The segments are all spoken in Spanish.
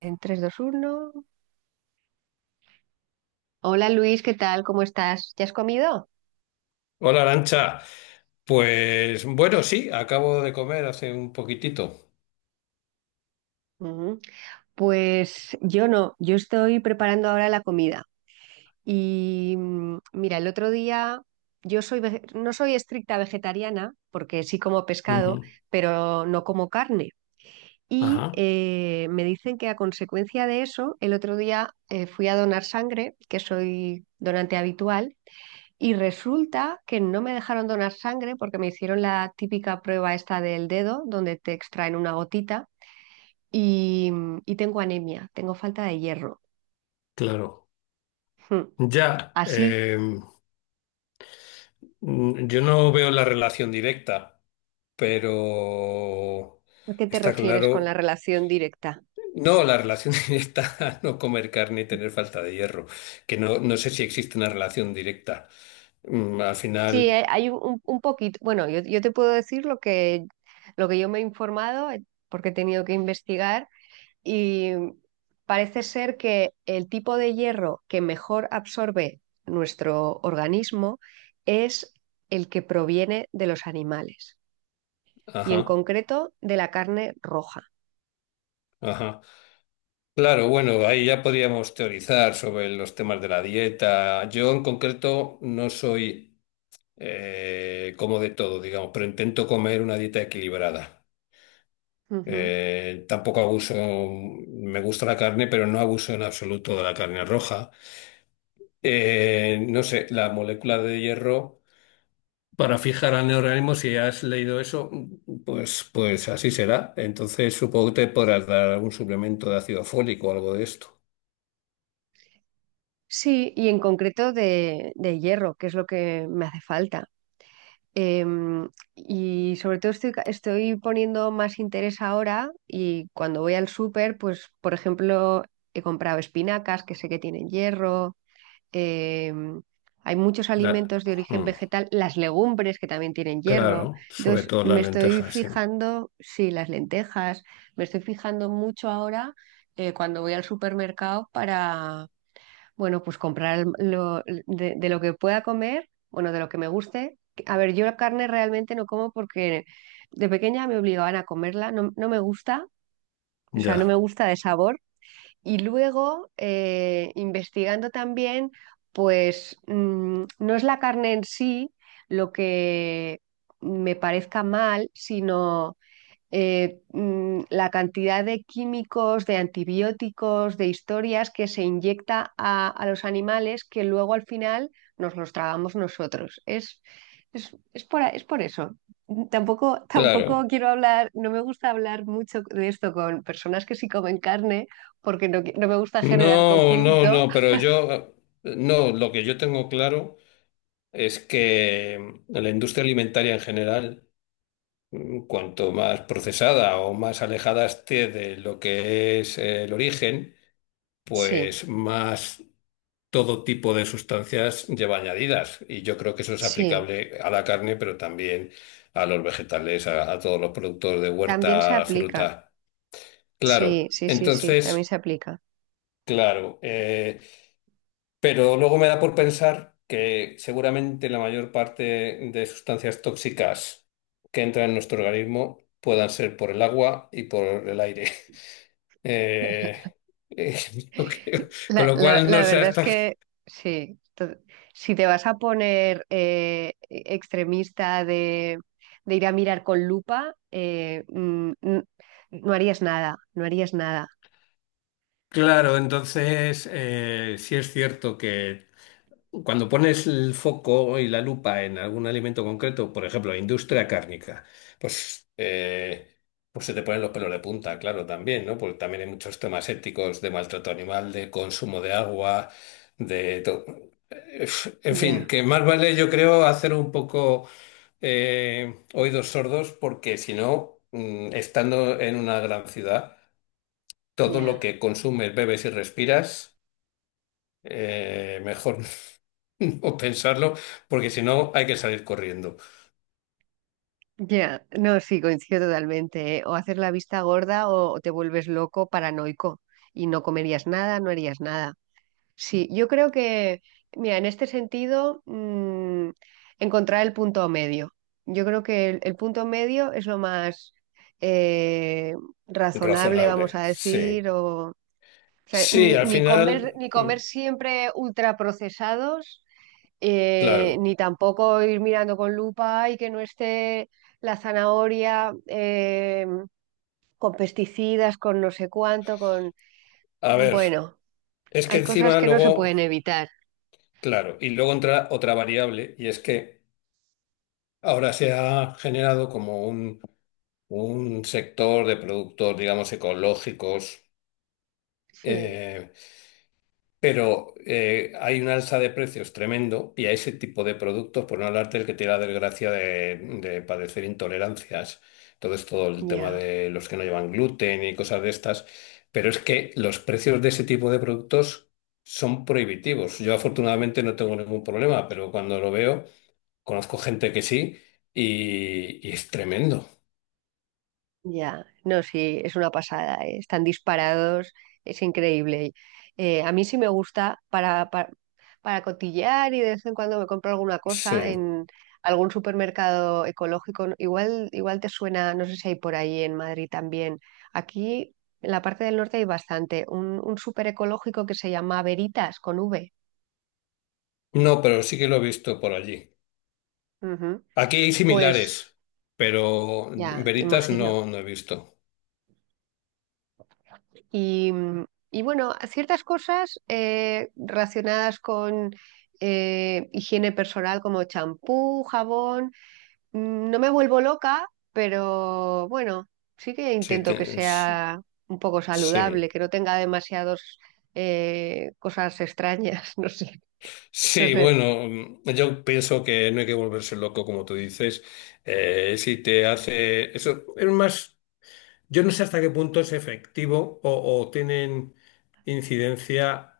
En tres, dos, uno. Hola Luis, ¿qué tal? ¿Cómo estás? ¿Ya has comido? Hola, Arancha. Pues bueno, sí, acabo de comer hace un poquitito. Ujú. Pues yo no, yo estoy preparando ahora la comida. Y mira, el otro día no soy estricta vegetariana porque sí como pescado, Ujú. pero no como carne. Y Ajá. Me dicen que a consecuencia de eso, el otro día fui a donar sangre, que soy donante habitual, y resulta que no me dejaron donar sangre porque me hicieron la típica prueba esta del dedo, donde te extraen una gotita y tengo anemia, tengo falta de hierro. Claro. Hmm. Ya, Así, yo no veo la relación directa, pero ¿a qué te está refieres con la claro. relación directa? No, la relación directa, no comer carne y tener falta de hierro, que no sé si existe una relación directa. Al Sí, final, hay un poquito. Bueno, yo te puedo decir lo que yo me he informado, porque he tenido que investigar, y parece ser que el tipo de hierro que mejor absorbe nuestro organismo es el que proviene de los animales y en ajá, concreto de la carne roja. ajá. Claro, bueno, ahí ya podríamos teorizar sobre los temas de la dieta. Yo en concreto no soy como de todo, digamos, pero intento comer una dieta equilibrada. Ujú. Tampoco abuso, me gusta la carne, pero no abuso en absoluto de la carne roja. No sé, la molécula de hierro para fijar al neorganismo, si has leído eso, pues así será. Entonces supongo que te podrás dar algún suplemento de ácido fólico o algo de esto. Sí, y en concreto de hierro, que es lo que me hace falta. Em, y sobre todo estoy poniendo más interés ahora, y cuando voy al súper, pues por ejemplo, he comprado espinacas que sé que tienen hierro. eh, Hay muchos La- alimentos de origen hmm. vegetal, las legumbres que también tienen hierro. Claro, sobre Entonces, todo las me estoy lentejas, sí. fijando, sí, las lentejas, me estoy fijando mucho ahora, cuando voy al supermercado para, bueno, pues comprar de lo que pueda comer, bueno, de lo que me guste. A ver, yo la carne realmente no como porque de pequeña me obligaban a comerla, no, no me gusta, o sea, no me Ya. gusta de sabor. Y luego, investigando también, pues no es la carne en sí lo que me parezca mal, sino la cantidad de químicos, de antibióticos, de historias que se inyecta a los animales, que luego al final nos los tragamos nosotros. Es por eso. Tampoco tampoco Claro. quiero hablar, no me gusta hablar mucho de esto con personas que sí comen carne, porque no me gusta generar No, no, conflicto. no, pero yo, no, lo que yo tengo claro es que la industria alimentaria en general, cuanto más procesada o más alejada esté de lo que es el origen, Sí, pues más todo tipo de sustancias lleva añadidas. Y yo creo que eso es sí, aplicable a la carne, pero también a los vegetales, a todos los productos de también se huerta, aplica. fruta. Claro, Sí, sí, sí, sí, también entonces, se aplica. claro, pero luego me da por pensar que seguramente la mayor parte de sustancias tóxicas que entran en nuestro organismo puedan ser por el agua y por el aire. Eh, eh, con La, lo la- cual no la sé verdad es hasta qué. que sí. Si te vas a poner extremista de ir a mirar con lupa, no harías nada, no harías nada. Claro, entonces, sí es cierto. Cuando pones el foco y la lupa en algún alimento concreto, por ejemplo, industria cárnica, pues, eh, pues se te ponen los pelos de punta, claro, también, ¿no? Porque también hay muchos temas éticos de maltrato animal, de consumo de agua, de to- eh, en fin, Ya, que más vale, yo creo, hacer un poco oídos sordos, porque si no, estando en una gran ciudad, todo lo ya, que consumes, bebes y respiras, mejor o pensarlo, porque si no hay que salir corriendo. ya. No, sí, coincido totalmente, ¿eh? O haces la vista gorda o te vuelves loco, paranoico, y no comerías nada, no harías nada. Sí, yo creo que, mira, en este sentido, mm, encontrar el punto medio. Yo creo que el punto medio es lo más eh, razonable, vamos Razonable, a decir, sí. o, o sea, Sí, ni, al ni comer, final, ni comer siempre ultraprocesados, claro. ni tampoco ir mirando con lupa y que no esté la zanahoria, con pesticidas, con no sé cuánto, con... A ver, Bueno, es que hay cosas encima que no se luego, pueden evitar. claro, y luego entra otra variable, y es que ahora se ha generado como un sector de productos, digamos, ecológicos. Sí. eh, Pero hay un alza de precios tremendo y a ese tipo de productos, por no hablar del que tiene la desgracia de padecer intolerancias, entonces todo el tema Ya, de los que no llevan gluten y cosas de estas, pero es que los precios de ese tipo de productos son prohibitivos. Yo afortunadamente no tengo ningún problema, pero cuando lo veo, conozco gente que sí y es tremendo. ya. No, sí, es una pasada, ¿eh? Están disparados, es increíble. A mí sí me gusta para, para cotillear, y de vez en cuando me compro alguna Sí. cosa en algún supermercado ecológico, ¿no? Igual te suena, no sé si hay por ahí en Madrid también. Aquí en la parte del norte hay bastante. Un súper ecológico que se llama Veritas con V. No, pero sí que lo he visto por allí. Ujú. Aquí hay Pues similares, pero ya, veritas imagino. no he visto. Y, mm, y bueno, ciertas cosas, relacionadas con, higiene personal, como champú, jabón, no me vuelvo loca, pero bueno, sí que Sí, intento que sea un poco sí. saludable, que no tenga demasiadas cosas extrañas, no sé, no Sí, sé. bueno, yo pienso que no hay que volverse loco, como tú dices. Si te hace. Eso es más. Yo no sé hasta qué punto es efectivo o tienen incidencia.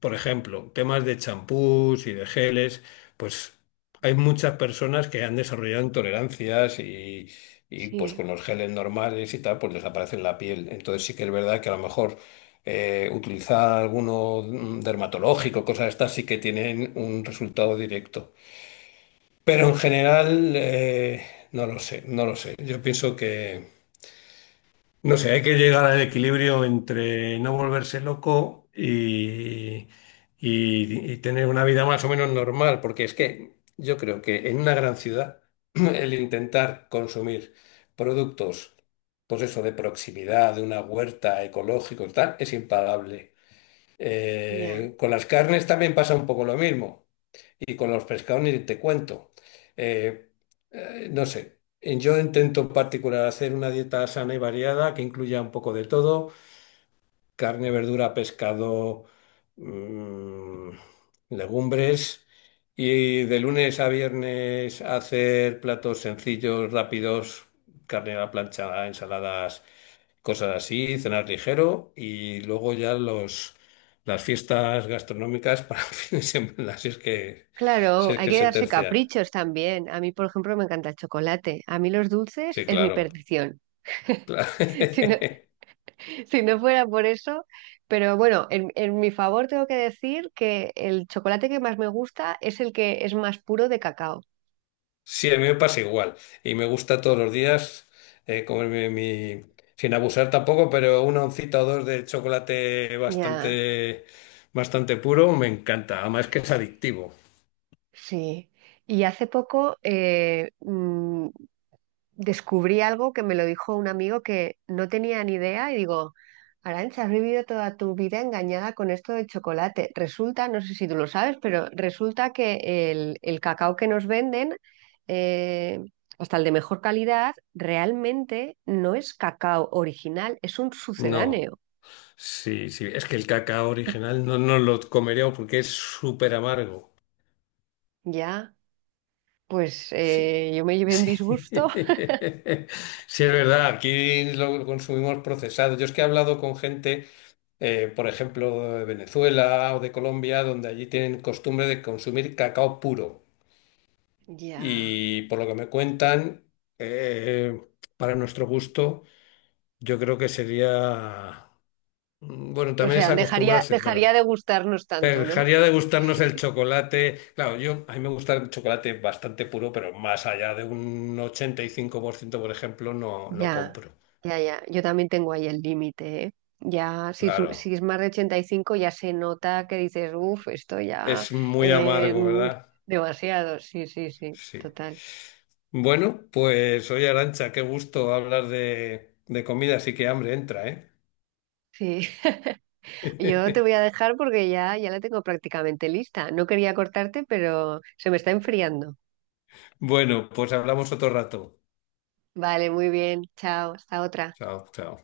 Por ejemplo, temas de champús y de geles, pues hay muchas personas que han desarrollado intolerancias y, pues Sí, con los geles normales y tal, pues desaparecen la piel. Entonces sí que es verdad que a lo mejor utilizar alguno dermatológico, cosas estas, sí que tienen un resultado directo. Pero en general, no lo sé, no lo sé. Yo pienso que... No sé, hay que llegar al equilibrio entre no volverse loco y tener una vida más o menos normal, porque es que yo creo que en una gran ciudad el intentar consumir productos, pues eso, de proximidad, de una huerta ecológico y tal, es impagable. ya. Con las carnes también pasa un poco lo mismo. Y con los pescados ni te cuento. Eh, no sé, yo intento en particular hacer una dieta sana y variada que incluya un poco de todo carne, verdura, pescado, mm, legumbres. Y de lunes a viernes hacer platos sencillos, rápidos, carne a la plancha, ensaladas, cosas así, cenar ligero. Y luego ya las fiestas gastronómicas para el fin de semana, si es que, si Claro, es hay que que se darse tercian. caprichos también. A mí, por ejemplo, me encanta el chocolate. A mí los dulces Sí, es mi claro. perdición. Claro. Si no- Si no fuera por eso, pero bueno, en mi favor tengo que decir que el chocolate que más me gusta es el que es más puro de cacao. Sí, a mí me pasa igual. Y me gusta todos los días comerme mi, sin abusar tampoco, pero una oncita o dos de chocolate Ya, bastante, bastante puro me encanta. Además que es adictivo. sí. Y hace poco, descubrí algo que me lo dijo un amigo que no tenía ni idea, y digo, Arantxa, has vivido toda tu vida engañada con esto del chocolate. Resulta, no sé si tú lo sabes, pero resulta que el cacao que nos venden, eh, hasta el de mejor calidad, realmente no es cacao original, es un No, sucedáneo. sí, sí. Es que el cacao original no lo comeríamos porque es súper amargo. Ya, pues Sí, yo me llevé un sí. disgusto. Sí, es verdad. Aquí lo consumimos procesado. Yo es que he hablado con gente por ejemplo, de Venezuela o de Colombia, donde allí tienen costumbre de consumir cacao puro. Ya. Y por lo que me cuentan, eh, para nuestro gusto, yo creo que sería, bueno, O también es sea, dejaría, acostumbrarse, dejaría pero de gustarnos pero tanto, ¿no? dejaría de gustarnos el chocolate. Claro, yo a mí me gusta el chocolate bastante puro, pero más allá de un 85%, por ejemplo, no Ya, compro. ya, ya. Yo también tengo ahí el límite, ¿eh? Ya, si Claro, es más de 85, ya se nota que dices, uff, esto ya es muy eh, amargo, mm, ¿verdad? demasiado. Sí, sí, sí, Sí. total. Bueno, pues oye Arancha, qué gusto hablar de comida, así que hambre entra, ¿eh? Sí, yo te voy a dejar porque ya la tengo prácticamente lista. No quería cortarte, pero se me está enfriando. Bueno, pues hablamos otro rato. Vale, muy bien. Chao, hasta otra. Chao, chao.